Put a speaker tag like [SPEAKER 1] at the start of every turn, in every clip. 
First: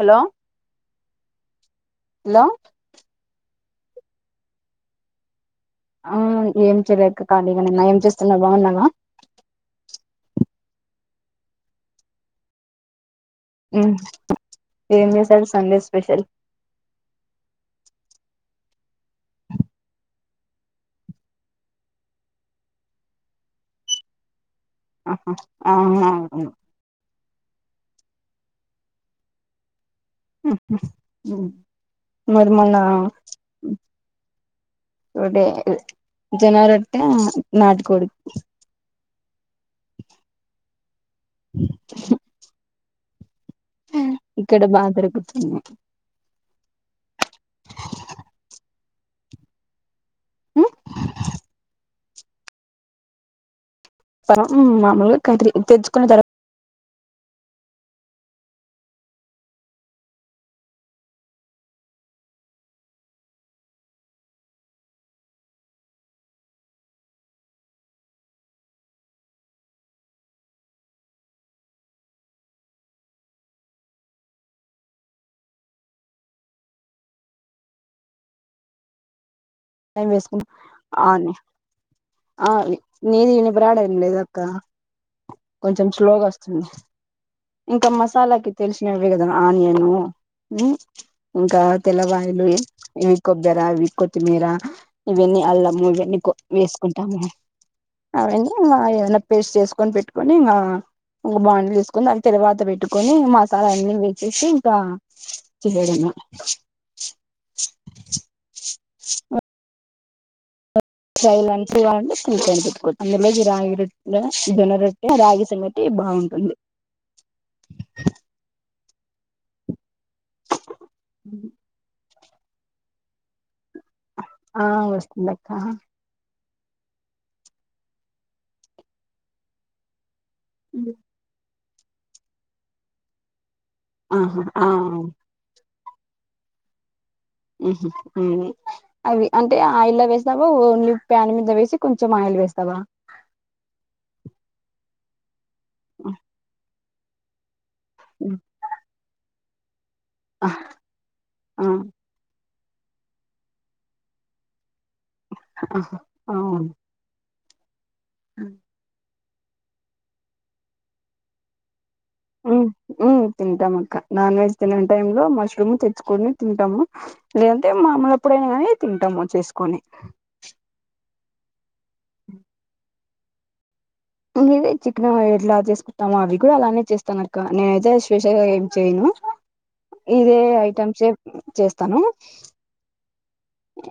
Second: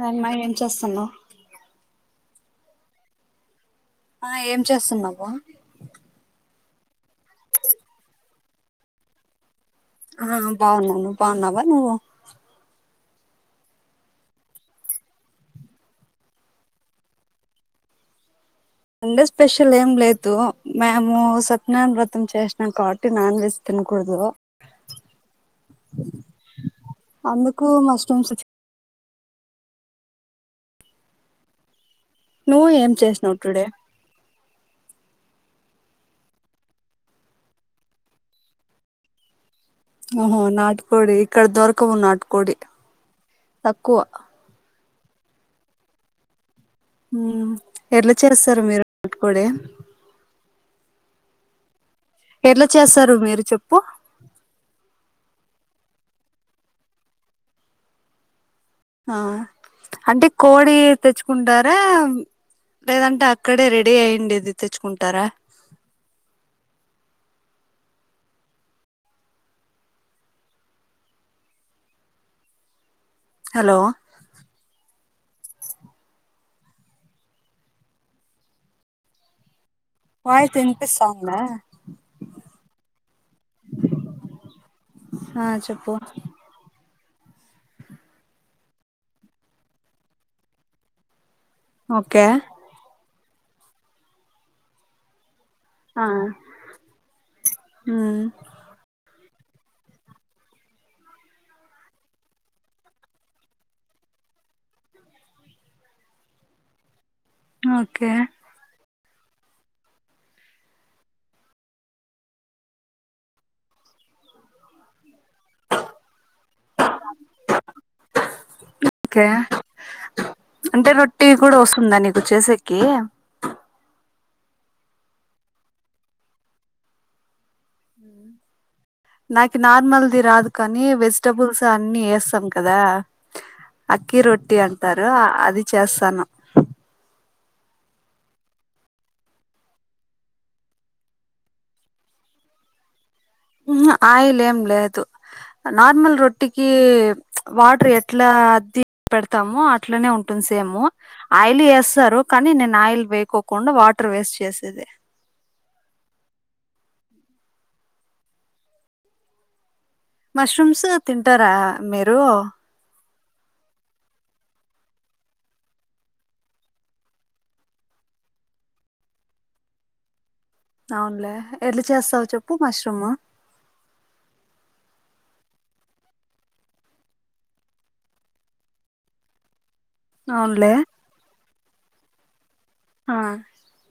[SPEAKER 1] ఆ అన్నా ఏం చేస్తున్నావ్
[SPEAKER 2] హలో
[SPEAKER 1] ఆ ఏం చేస్తున్నావు
[SPEAKER 2] ఆ ఏం చేయలేక కాళీగానే ఉన్నా ఏం చేస్తున్నావ్ బాగున్నావ
[SPEAKER 1] ఆ బాగున్నాను బాగున్నావా నువ్వు
[SPEAKER 2] ఉ ఏం జేశారు సండే స్పెషల్
[SPEAKER 1] అండే స్పెషల్ ఏం లేదు మేము సత్యనారాయణ వ్రతం చేసిన కావటి నాన్ వెజ్ తినకూడదు
[SPEAKER 2] ఆహా ఆవునవునవు
[SPEAKER 1] అందుకు మశ్రుమ్స్ చి
[SPEAKER 2] [inaudible]
[SPEAKER 1] నువ్వు
[SPEAKER 2] మొన్న
[SPEAKER 1] ఏం చేసినావ్ టుడే
[SPEAKER 2] రొటె అది జొన్న రొట్టె నాటు కోడి
[SPEAKER 1] ఓహో నాటుకోడి ఇక్కడ దొరకవు నాటుకోడి తక్కువ
[SPEAKER 2] ఇక్కడ బాగా దొరుకుతుంది
[SPEAKER 1] ఊ ఎట్లా చేస్తారు మీరు నట్టుకోడీ
[SPEAKER 2] ఉ
[SPEAKER 1] ఎట్లా చేస్తారు మీరు చెప్
[SPEAKER 2] తరు ఊ మాములే కంత్రీ తెచ్చుకున్న త
[SPEAKER 1] ఆ అంటే కోడి తెచ్చుకుంటారా లేదంటే అక్కడే రెడీ అయియండది తెచ్చుకుంటారా హలో
[SPEAKER 2] టైం వేసుకు
[SPEAKER 1] వాయిస్
[SPEAKER 2] అది
[SPEAKER 1] వినిపిస్తాందా
[SPEAKER 2] ఆ నీది నిపురాడం లేద అక్క
[SPEAKER 1] ఆ
[SPEAKER 2] కొంచెం
[SPEAKER 1] చెప్పు
[SPEAKER 2] స్లోగా వస్తుంది ఇంకా మసాలాకి తెలిసినవి కదా ఆనియను ఉ ఇంకా
[SPEAKER 1] ఓకే
[SPEAKER 2] తెల్లవాయులు ఇ ఇ కొబ్బర అది కొత్మీరా ఇవేన్ని అలమో
[SPEAKER 1] ఆ
[SPEAKER 2] ఇవన్నీ కో వేసుకుంటాము
[SPEAKER 1] ఉమ్
[SPEAKER 2] అవన్నీ నా ఏదనా పేస్ట్ చేసుకొని పెట్టుకొని ఇంకా ఒక బాంలు వేసుకొని అని తర్వాత పెట్టుకొని మసాలా అన్నీ వేసేసి ఇంకా చేయడమ్మా
[SPEAKER 1] ఓకే
[SPEAKER 2] ఒ సైల అన్స్ గా ఉండి అందరితోను పెట్టుకుంది ఇగ రాగి సంగటి బాగుంటుంది
[SPEAKER 1] కే అంటే రొట్టి కూడా వస్తుందా నీకు పుచ్చేసకి
[SPEAKER 2] ఆ వస్తుంది అక్క
[SPEAKER 1] నాకు నార్మల్ ఇది రాదు కానీ వెజిటబుల్స్ ఇగ అన్ని వేస్తాం కదా అక్కి
[SPEAKER 2] ఆహా
[SPEAKER 1] రొట్టి
[SPEAKER 2] ఆ
[SPEAKER 1] అంటారు ఆ అది చేస్తాను
[SPEAKER 2] ఉంహు అవి అంటే ఆయిల్ వేస్తావా ఓన్లీ ప్యాన్ మీద వేసి కొంచెం ఆయిల్ వేస్తావా.
[SPEAKER 1] ఆయిలేం లేదు నార్మల్ రొట్టికి వా ఎట్లా అద్ద పెడతు తము అట్లానే ఉంటుంది
[SPEAKER 2] ఆ
[SPEAKER 1] సామే ఆయిల్
[SPEAKER 2] ఆ
[SPEAKER 1] వేస్తారు కానీ నేను ఆయిల్ వేయకుండా వాటర్ వేస్ట్ చేసది
[SPEAKER 2] ఆహా అవు అ
[SPEAKER 1] మష్రూమ్స్ తింటారా మీరు
[SPEAKER 2] ఉమ్ ఉమ్ తింటాం అక్క నాన్ వెెజ్ తిన టై లో మష్రూమ్ తెచ్చుకొని తింటాము లేదంటే మాములుప్పుడైనా కాని తింటాము చేసుకొని
[SPEAKER 1] అవునలే ఎళ చేస్తావు చెప్పు మష్రూమ్
[SPEAKER 2] మీదే చికన ఎట్లా చేసుకుంటామో అవి కూడా అలానే చేస్తాను అక్క నేనుతే శేషగా ఏం చేయ్యను ఇదే
[SPEAKER 1] అవునులే
[SPEAKER 2] ఐటమ్స్ చేస్తాను
[SPEAKER 1] ఆ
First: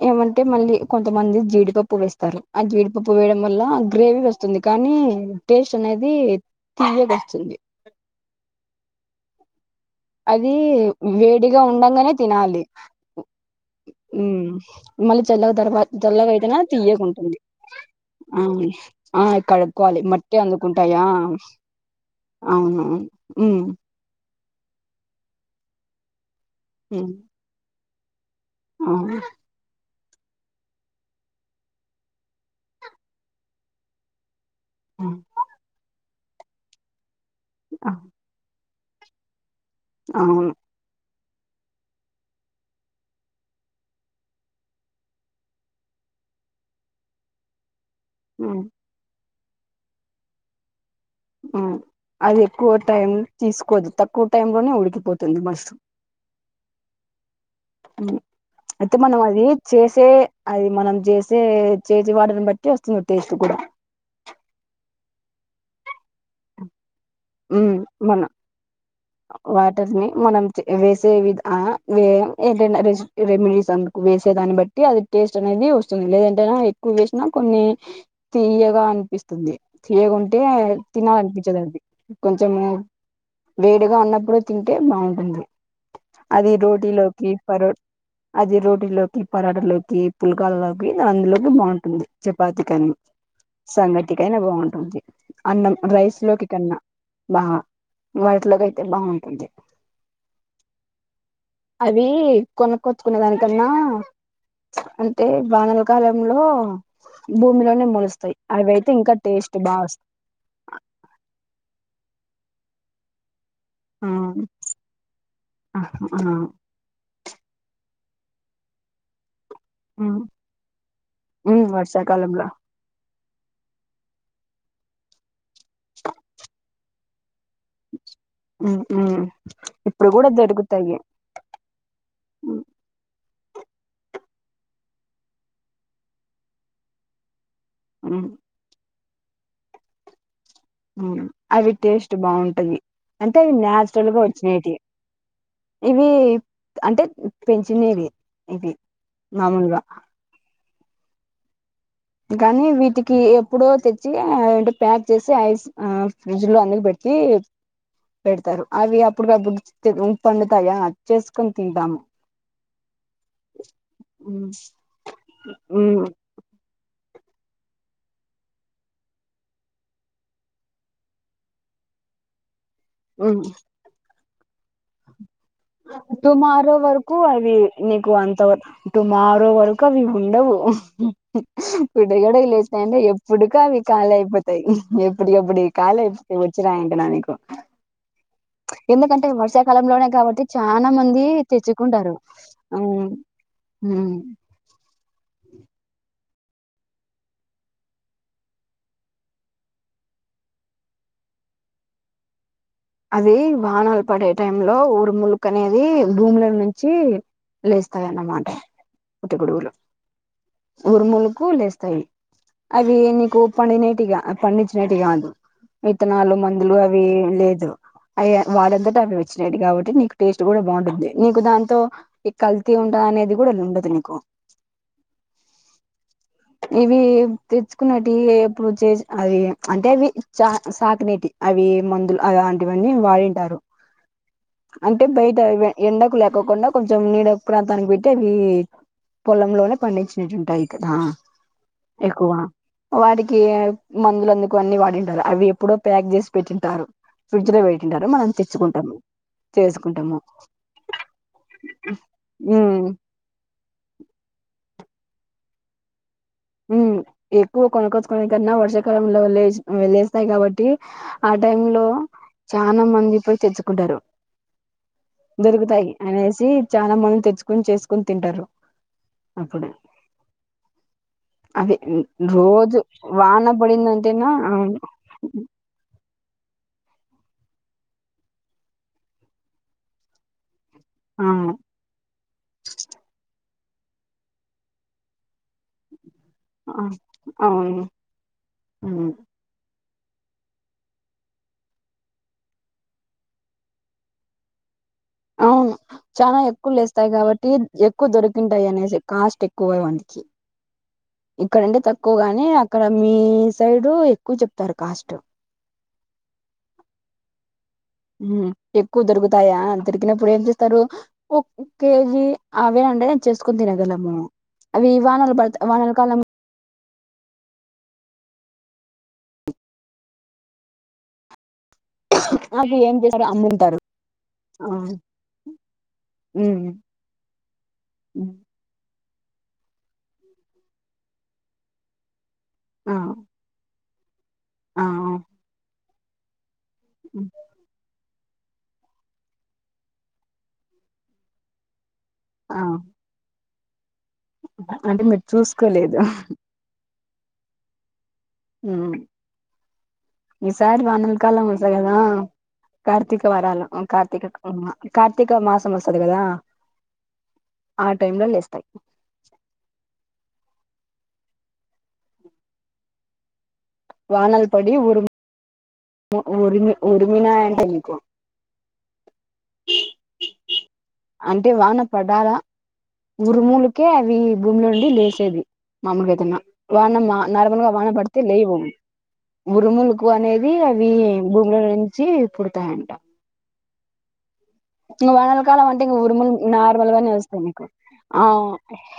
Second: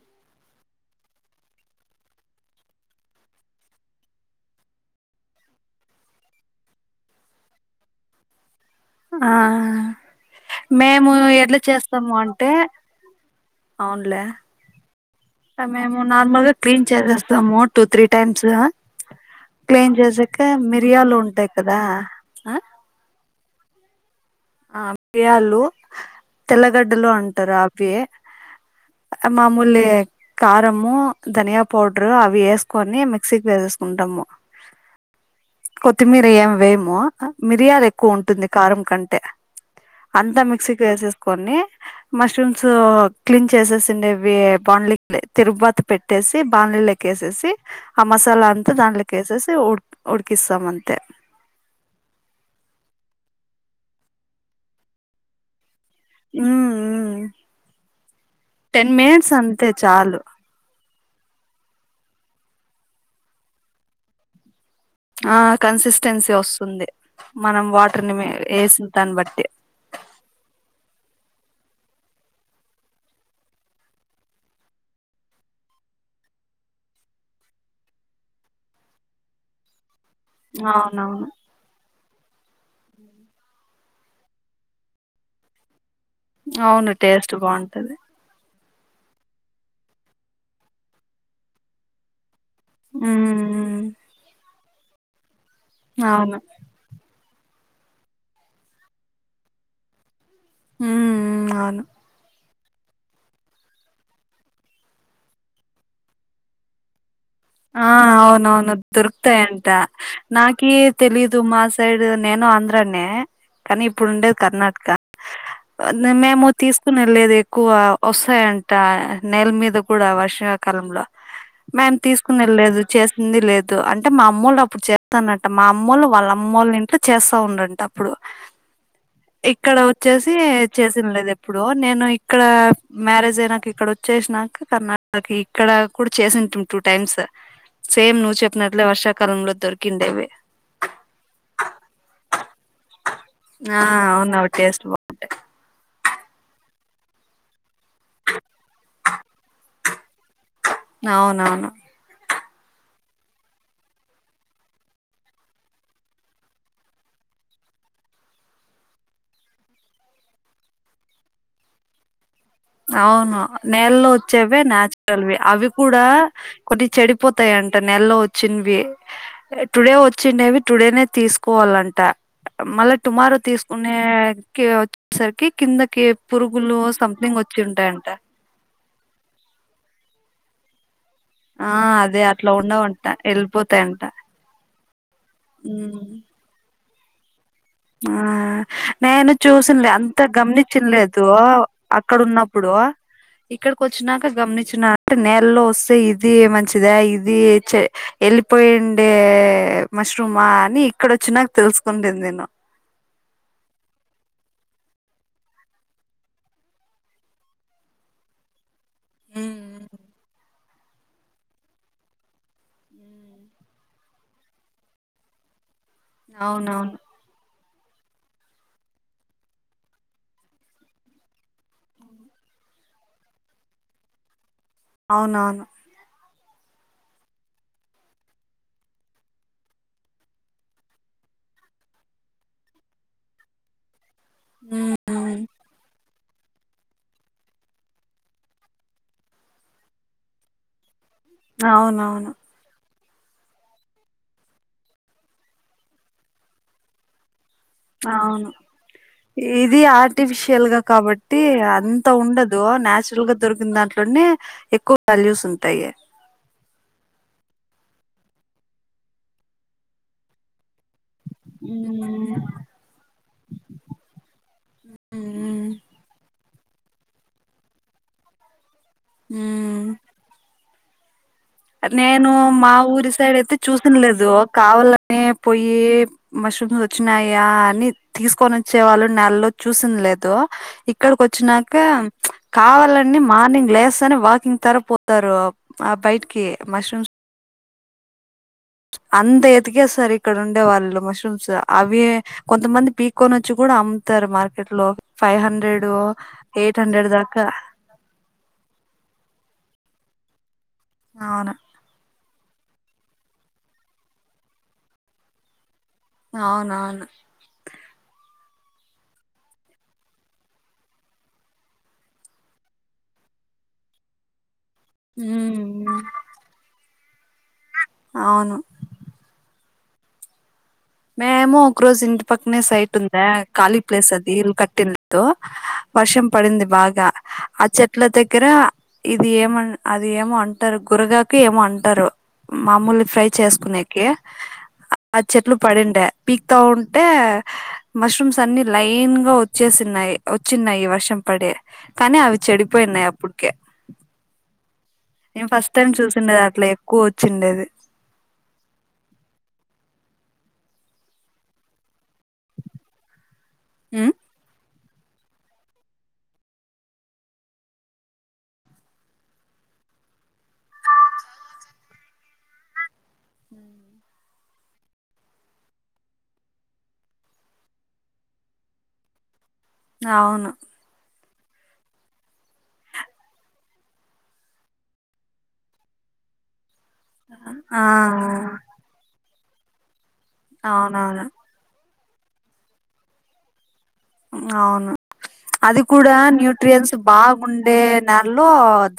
[SPEAKER 2] ఏమంటే మళ్ళీ కొంతమంది జీడిపప్పు వేస్తారు ఆ జీడిపప్పు వేయడం వల్ల గ్రేవీ వస్తుంది కానీ టేస్ట్ అనేది తీయేక వస్తుంది.
[SPEAKER 1] ఆ
[SPEAKER 2] అది
[SPEAKER 1] మేము ఎట్లా
[SPEAKER 2] వేడిగా ఉండగానే
[SPEAKER 1] చేస్తాము అంటే
[SPEAKER 2] తినాలి
[SPEAKER 1] అవునులే
[SPEAKER 2] మళ్ళీ చల్లగా తర్వా
[SPEAKER 1] మేము
[SPEAKER 2] చల్లగా
[SPEAKER 1] నార్మల్ గా
[SPEAKER 2] అయితేనా
[SPEAKER 1] క్లీన్
[SPEAKER 2] తీయకుంటుంది
[SPEAKER 1] చేసేస్తాము టూ త్రీ టైమ్స్
[SPEAKER 2] అవును ఆ
[SPEAKER 1] క్లీన్
[SPEAKER 2] కడుక్కోవాలి మట్టి
[SPEAKER 1] చేసాక
[SPEAKER 2] అందుకుంటాయా
[SPEAKER 1] మిరియాలు ఉంటాయి కదా ఆ
[SPEAKER 2] అవునవును. ఉ
[SPEAKER 1] ఆ బ్యాళ్ళు తెల్లగడ్డలో
[SPEAKER 2] ఉమ్
[SPEAKER 1] అంటారు వ
[SPEAKER 2] అవును
[SPEAKER 1] మామూలే కారము ధనియా పౌడరు అవి వేసుకొని మిక్సీకి వేసేసుకుంటాము
[SPEAKER 2] ఆ
[SPEAKER 1] కొత్తిమీర ఏమి వేయమో మిరియాలు ఎక్కువ ఉంటుంది కారం కంటే అంతా
[SPEAKER 2] అవును
[SPEAKER 1] మిక్సీకి వేసేస్త కొని మష్రూమ్స్ క్లీన్ చేసేసిండేవి బాండ్లి తిరుబత పెట్టేసి బాంలీ క్కేసేసి ఆ మసాలా
[SPEAKER 2] ఉమ్
[SPEAKER 1] దాంట్లో కేసెస్ ఉడ్డుకిస్తామంత.
[SPEAKER 2] అది ఎక్కువ టైం తీసుకోదు తక్కువ టై లోనే ఉడికిపోతుంది మష్రూమ్
[SPEAKER 1] ఆ
[SPEAKER 2] అయితే మనం అది
[SPEAKER 1] అంతే
[SPEAKER 2] చేసే
[SPEAKER 1] చాలు
[SPEAKER 2] అది మనం చెస్ చే చేసే వాడని బట్టి వస్తుంది టేస్ట్ కూడా
[SPEAKER 1] ఆ కన్సిస్టెన్సీ వస్తుంది
[SPEAKER 2] హ్
[SPEAKER 1] మనం వాటర్ ని
[SPEAKER 2] మన
[SPEAKER 1] వేసిన దాన్ని బట్టి
[SPEAKER 2] వాటర్ని మనం వే వేసే ఆ వే ఏంట ర రెమిడీస్ అ వేసే దాన్ని బట్టి అది టేస్ట్ అనేది వస్తుంది లేదంటేనా ఎక్కువ వేసినా కొన్ని తీయగా అనిపిస్తుంది తీయగుంటే
[SPEAKER 1] అవునవును
[SPEAKER 2] తినాలనిపించింది అది కొంచెం వేడిగా ఉన్నప్పుడు తింటే బాగుంటుంది అది రోటీ
[SPEAKER 1] అవును
[SPEAKER 2] లోకి
[SPEAKER 1] టేస్ట్
[SPEAKER 2] పరో
[SPEAKER 1] బాగుంటది
[SPEAKER 2] అది రోట్ టీలోకి పరాటలోకి పులకాలోకి అందులోకి బాగుంటుంది చపాతికానీ
[SPEAKER 1] ఉమ్, ఉమ్,
[SPEAKER 2] సంగటికి అయినా బాగుంటుంది [unintelligible] అన్నం రైస్
[SPEAKER 1] అవును
[SPEAKER 2] లోకి కన్నా బా వాట్లుగాయితే బావుంటుంది
[SPEAKER 1] ఉమ్, ఉమ్, అవును
[SPEAKER 2] అవి కొనుక్కొచ్చుకునే దానికన్నా అంటే వానల కాలంలో
[SPEAKER 1] ఆ
[SPEAKER 2] భూమిలోనే మొలుస్తాయి అవి
[SPEAKER 1] అవునవును
[SPEAKER 2] అయితే ఇంకా
[SPEAKER 1] దొరుకుతాయి
[SPEAKER 2] టేస్ట్
[SPEAKER 1] అంట
[SPEAKER 2] బాగా వస్తాయి
[SPEAKER 1] నాకే తెలీదు మాస్ సైడ్ నేను ఆంధ్రనే కానీ ఇప్పుడు ఉండేది కర్ణాటక
[SPEAKER 2] ఆ ఆ
[SPEAKER 1] మేము తీసుకుని వెళ్ళలేది. కువ వస్తాయింట నెల మీద కూడా వర్షావకాలంలో
[SPEAKER 2] ఉమ్
[SPEAKER 1] మేం
[SPEAKER 2] వర్షాకాలంలో
[SPEAKER 1] తీసుకునేది లేదు చే హుండీ లేదు అంటే మా అమ్మోళ్లు అప్పుడు చేస్తాన్న మా అమ్మోళ్లు వాళ్ళ అమ్మోళ్లు ఇంట్ల్ చెస్ అవును అంట అప్పుడు
[SPEAKER 2] ఉమ్ ఉమ్
[SPEAKER 1] ఇక్కడ
[SPEAKER 2] ఇప్పుడు కూడా
[SPEAKER 1] వచ్చేసి
[SPEAKER 2] దొరుకుతాయి
[SPEAKER 1] చేసింది లేదు ఎప్పుడు నేను ఇక్కడ
[SPEAKER 2] ఉమ్
[SPEAKER 1] మ్యారేజ్ నాకు ఇక్కడ వచ్చేసి నాకు కర్ణాటక ఇక్కడ కూడా చేసింద్ టూ టైమ్స్ సేమ్
[SPEAKER 2] ఉమ్
[SPEAKER 1] నువ్వు చెప్పినట్లే వర్షా కాలంలో దొరికిండేవి
[SPEAKER 2] హు అవి టేస్ట్ బాగుంటది అంటే అవి
[SPEAKER 1] ఆ
[SPEAKER 2] నాచురల్ గా
[SPEAKER 1] అవును అవి
[SPEAKER 2] వచ్చినటివి
[SPEAKER 1] టేస్ట్ బా
[SPEAKER 2] ఇవి అంటే పెంచినవి ఇవి మామూలుగా
[SPEAKER 1] అవునవును
[SPEAKER 2] కానీ వీటికి ఎప్పుడో తెచ్చి అంటే ప్యాక్ చేసి ఐస్ ఆ ఫ్రిడ్జ్ లో అందుకు పెట్టి పెడతారు అవి అప్పుటికప్పుడు పండుతాయా చేసుకొని తింటాము.
[SPEAKER 1] అవును నేలలో
[SPEAKER 2] ఉమ్
[SPEAKER 1] వచ్చేవి నాచురల్వి అవి
[SPEAKER 2] ఉమ్
[SPEAKER 1] కూడా కొన్ని చెడ పోతాయంట నెలో వచ్చిినవి టుడే వచ్చిండేవి టుడేనే తీసుకోవాలంట మళ్ళా టుమారో
[SPEAKER 2] ఉమ్
[SPEAKER 1] తీసుకునే వచ్చేసరికి కిందకి
[SPEAKER 2] టుమారో
[SPEAKER 1] పురుగులు
[SPEAKER 2] వరకు
[SPEAKER 1] సంథింగ్ వచ్చ
[SPEAKER 2] అవి నీకు అంత టుమారో వరకు అవి ఉండవు ఆ
[SPEAKER 1] ఆ
[SPEAKER 2] ఇప్పుడు
[SPEAKER 1] అదే
[SPEAKER 2] కూడా
[SPEAKER 1] అట్లా
[SPEAKER 2] లేస్తాయంటే
[SPEAKER 1] ఉండవంట
[SPEAKER 2] ఎప్పుడుక అవి
[SPEAKER 1] వెళ్ళిపోతాయంట
[SPEAKER 2] కాళీ అయిపోతాయి ఎప్పటికిప్పుడువి కాలీ అయిపోతాయి వచ్చినాయ నా నకు
[SPEAKER 1] ఆ నేను చూసిినలే
[SPEAKER 2] వర్షాకాలంలోనే
[SPEAKER 1] అంత
[SPEAKER 2] కాబట్టి
[SPEAKER 1] గమని
[SPEAKER 2] చానా మంది
[SPEAKER 1] చ్చినలేదు
[SPEAKER 2] తెచ్చుకుంటారు
[SPEAKER 1] అక్కడ ఉన్నప్పుడు
[SPEAKER 2] ఉమ్
[SPEAKER 1] ఇక్కడికి
[SPEAKER 2] ఉమ్
[SPEAKER 1] వచ్చినాక గమనించినంటే నేలల్లో వస్తే ఇది మంచిదా ఇది వెళ్ళిపోయిండే మష్రూమా అని ఇక్కడ వచ్చిన నాకు తెలుసుకుండది నేను
[SPEAKER 2] అది వాహనాలు పడే టై లో ఊరు ములుక్ అనేది భూముల నుంచి లేస్తందిన్నమాట
[SPEAKER 1] ఉ
[SPEAKER 2] పుట్టగొడుగులు ఉరుములకు లేస్తాయి అవి నీకు పండినటిగా పండించినటివి కాదు విత్తనాలు మందులు
[SPEAKER 1] అవునవును
[SPEAKER 2] అవి లేదు అయ వాడంతట అవి వచ్చినాడు కాబట్టి నీకు టేస్ట్ కూడా బాగుంటుంది నీకు దాంతో కల్తీ ఉంట అనేది కూడా ఉండదు నీకు
[SPEAKER 1] అవునవును
[SPEAKER 2] ఇవి తెచ్చుకున్నటి ఎప్పుడు చే అవి అంటే అవి చ సాకినేటి అవి మందులు అ అ ఇవన్నీ వాడింటారు అంటే బయట ఎండకు లే తక్కకుండా కొంచెం నీడ ప్రాంతానికి పెట్టి అవి పొలంలోనే పండించినట్టుంటాయి
[SPEAKER 1] అవునవును
[SPEAKER 2] వాటికి మందులుందుకు అన్ని వాడింటారు అవి ఎప్పుడో ప్యాక్ చేసి పెట్టింటారు ఫ్రిడ్జ్ లో పెట్టింటారు మనం
[SPEAKER 1] అవును
[SPEAKER 2] తెచ్చుకుంటాము
[SPEAKER 1] ఇది
[SPEAKER 2] చేసుకుంటాము
[SPEAKER 1] ఆర్టిఫిషియల్ గా కాబట్టి అంత ఉండదు
[SPEAKER 2] ఉమ్
[SPEAKER 1] నాచురల్ గా దొరికిన దాంట్లోనే ఎక్కువ తాలూ సనతాయియ
[SPEAKER 2] హ్మ్మ్ ఎక్కువ కొనక్కోచ్చుకునే కన్నా వర్షాకాలంలో వె వెళ్లేస్తాయి కాబట్టి ఆ టై లో
[SPEAKER 1] ఉమ్
[SPEAKER 2] చనాా మంది పోయి తెచ్చుకుంటారు దొరుకుతాయి అనేసి చాలా మంది తెచ్చుకుొని చేసుకుని తింటారు అప్పుడు
[SPEAKER 1] హ్మ్మ్
[SPEAKER 2] అవి
[SPEAKER 1] నేను మా
[SPEAKER 2] రోజు
[SPEAKER 1] ఊరి సైడ్
[SPEAKER 2] వాన
[SPEAKER 1] అయితే చూసినలేదు
[SPEAKER 2] పడిందంటేనా
[SPEAKER 1] కావాలని పోయి మష్రూమ్స్ వచ్చినాయా అని తీసుకొని వచ్చే వాళ్ళు నెలలో చూసిిన లేదు ఇక్కడికి
[SPEAKER 2] అవును
[SPEAKER 1] వచ్చాక కావాలని మార్నింగ్ లేస్తానే అని వాకింగ్ తర పోతారు ఆ బయట
[SPEAKER 2] ఆ అవును అవును
[SPEAKER 1] అంత ఎతిక సార్ ఇక్కడ ఉండే వాళ్ళు మష్రూమ్స్ అవి కొంతమంది పిక్కోని వచ్చి కూడా అమ్ముతారు మార్కెట్ లో. ఫైవ్
[SPEAKER 2] అవును
[SPEAKER 1] హండ్రెడ్
[SPEAKER 2] చాలా ఎక్కువ
[SPEAKER 1] ఎయిట్ హండ్రెడ్
[SPEAKER 2] లేస్తాయి
[SPEAKER 1] దాకా
[SPEAKER 2] కాబట్టి ఎక్కువ దొరికింటాయి అనేసి కాస్ట్ ఎక్. కోవ వందికి
[SPEAKER 1] అవును
[SPEAKER 2] ఇక్కడంటే తక్కువగాని అక్కడ మీ సైడ్ ఎక్కువ చెప్తారు కాస్ట్
[SPEAKER 1] అవునవును
[SPEAKER 2] ఎక్కువ దొరుకుతాయా దొరికినప్పుడు ఏం చేస్తారు ఒ కేజీ ఆవే అంటే నే చేసుకుని తినగలము. అవి వానలు పడుత వానాల
[SPEAKER 1] ఉమ్
[SPEAKER 2] కాలం
[SPEAKER 1] అవును మేము ఒక రోజు పక్కనే
[SPEAKER 2] అవి
[SPEAKER 1] సైట్
[SPEAKER 2] ఏం
[SPEAKER 1] ఉందా
[SPEAKER 2] చేస్తారు
[SPEAKER 1] ఖాళీ
[SPEAKER 2] అమ్ముంటారు
[SPEAKER 1] ప్లేస్ అది ఇలు
[SPEAKER 2] ఆ
[SPEAKER 1] కట్టినో వర్షం పడింది
[SPEAKER 2] ఉమ్
[SPEAKER 1] బాగా ఆ చెట్ల
[SPEAKER 2] ఉమ్,
[SPEAKER 1] దగ్గర ఇది ఏమ అది ఏమో అంటారు గురగాకి ఏమో అంటారు.
[SPEAKER 2] ఆ
[SPEAKER 1] మామూలు ఫ్రై చేసుకునే ఓకే
[SPEAKER 2] ఆ
[SPEAKER 1] చెట్లు పడిండ పీకి వా ఉంటే
[SPEAKER 2] ఉమ్,
[SPEAKER 1] మష్రూమ్స్ అన్ని లైన్ గా వచ్చేసినయి వచ్చినయి వర్షం పడే కానీ అవి
[SPEAKER 2] ఆ
[SPEAKER 1] చెడిపోయిన్నాయి అప్పుడు ఓకే
[SPEAKER 2] అంటే మీరు చూసుకోలేదు.
[SPEAKER 1] కోచిండేది
[SPEAKER 2] ఈసారి వానల్ కాల మసగదా కార్తిక వారాలం కార్తక కార్తీక మాసం వస్తుంది కదా ఆ టైమ్ లో లేస్తాయి
[SPEAKER 1] హ
[SPEAKER 2] వానల్ పడి ఉరుమి ఉరిమినాంటలికు
[SPEAKER 1] అవును
[SPEAKER 2] అంటే వాన పడాల ఊరుమూలకే అవి భూమిలో ఉండి లేసేది మామలుగాదనా వానం మా నార్మలుగా
[SPEAKER 1] ఆ
[SPEAKER 2] వాన పడుతే లేయవు ఉరుములు ఎక్కువ అనేది అవి
[SPEAKER 1] అవునవును
[SPEAKER 2] భూమిలో జప్పుడుతా ఏంట
[SPEAKER 1] అవును
[SPEAKER 2] కాలం
[SPEAKER 1] అది
[SPEAKER 2] అంటే ఇంగ
[SPEAKER 1] కూడా
[SPEAKER 2] ఉరుములు నార్మల్
[SPEAKER 1] న్యూట్రియన్స్
[SPEAKER 2] గానే వస్తాయి నీకు
[SPEAKER 1] బాగుండే
[SPEAKER 2] ఆ
[SPEAKER 1] నేలలో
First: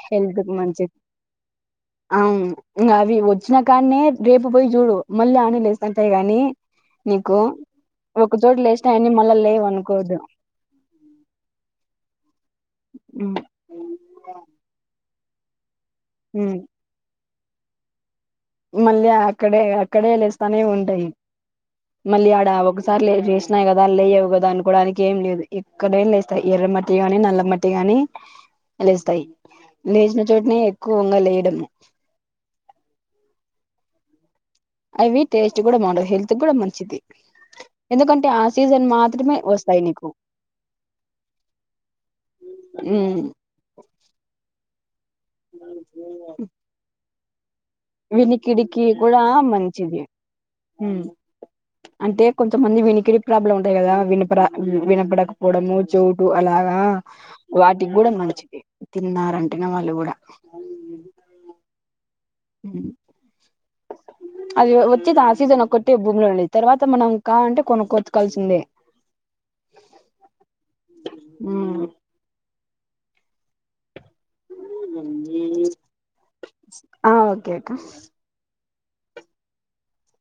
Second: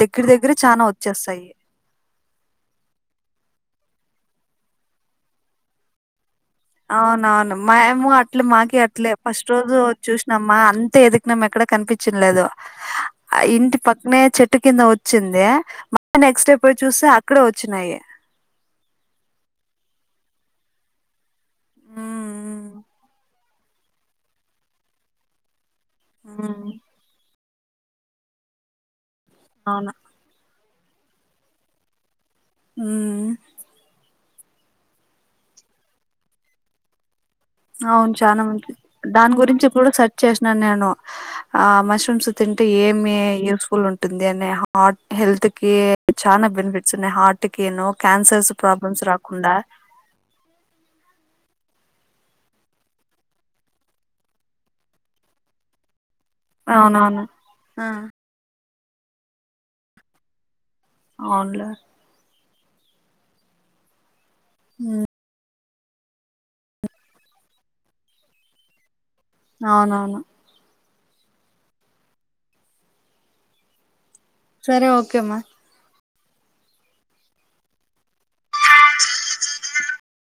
[SPEAKER 1] దగ్గర దగ్గర చానా వచ్చేస్తాయి.
[SPEAKER 2] అవును ఇం అవి వచ్చినా కాన్న రేపు పోయి చూడు మళ్ళీ ఆనేలేస్తుంటాయి గానీ
[SPEAKER 1] అవునవును మేము అట్లే మాక అట్లే
[SPEAKER 2] లేసినాయని మళ్ళా
[SPEAKER 1] ఫస్ట్
[SPEAKER 2] లేవు
[SPEAKER 1] రోజు
[SPEAKER 2] అనుకోవద్దు
[SPEAKER 1] చూసినమ్మా అంతే ఎదికినాం ఎక్కడ కనిపించంలేదు
[SPEAKER 2] ఉమ్.
[SPEAKER 1] ఆ ఇంటి పక్కనే చెట్టు కింద వచ్చ వచ్చింది నెక్స్ట్ డే
[SPEAKER 2] ఉమ్.
[SPEAKER 1] పోయి చూస్తే ఆ ఇక్కడ వచ్చినాయి
[SPEAKER 2] మళ్ళీ అక్కడే అక్కడే లేస్తానే ఉంటాయి మళ్ళీ యాడ
[SPEAKER 1] ఉమ్,
[SPEAKER 2] సార్ లే చేసినయి కదా అని లేయవు కదా అనుకోవడానికి ఏం లేదు కడ ఇస్తా
[SPEAKER 1] ఉమ్,
[SPEAKER 2] ఎర్ర
[SPEAKER 1] ఉమ్,
[SPEAKER 2] మట్టిగానీ నల్ల మట్టి అ కాగాని అ
[SPEAKER 1] అవును
[SPEAKER 2] లేసిన చోడనీ కూవంగ లీయడము
[SPEAKER 1] హుమ్
[SPEAKER 2] అవివి టేస్ట్ కూడా హల్త్ కూడా మంచిది
[SPEAKER 1] అవును
[SPEAKER 2] ఎందుకంటే
[SPEAKER 1] చాలా
[SPEAKER 2] ఆ
[SPEAKER 1] మంచి
[SPEAKER 2] సీజన్
[SPEAKER 1] దాని
[SPEAKER 2] మాత్రమే
[SPEAKER 1] గురించి
[SPEAKER 2] వస్తాయి
[SPEAKER 1] ఇప్పుడు
[SPEAKER 2] నీకు
[SPEAKER 1] సెర్చ్ చేసినను నేను ఆ మష్రూమ్స్ తింటే ఏమి
[SPEAKER 2] ఉమ్.
[SPEAKER 1] యూస్ఫుల్ ఉంటుంది అని హార్ట్ హెల్త్ కి చాలా బెనిఫిట్స్ ఉన్నాయి హార్ట్ కిను క్యాన్సర్స్
[SPEAKER 2] వినీకిడికి
[SPEAKER 1] ప్రాబ్లమ్స్
[SPEAKER 2] కూడా
[SPEAKER 1] రాకుండా
[SPEAKER 2] మంచిది హ అంటే కొంతమంది వినికిడి ప్రాబ్లం ఉంటాయి కదా వినపడ వినపడకపోవడము చూ అలాగా
[SPEAKER 1] అవునవును ఆ
[SPEAKER 2] వాటికి కూడా మంచిది తిన్నారంటేనే వాళ్ళు కూడా
[SPEAKER 1] అవునులే
[SPEAKER 2] హ అది
[SPEAKER 1] హ్మ్.
[SPEAKER 2] ఒచ్చదా సీజన్ ఒక భూమిలో ఉండది తర్వాత మనం కాాలంటే కొను కొతు కల్సిందే
[SPEAKER 1] అవునవును
[SPEAKER 2] హుమ్
[SPEAKER 1] సరే ఓకేమా
[SPEAKER 2] ఆ ఓకే అక్క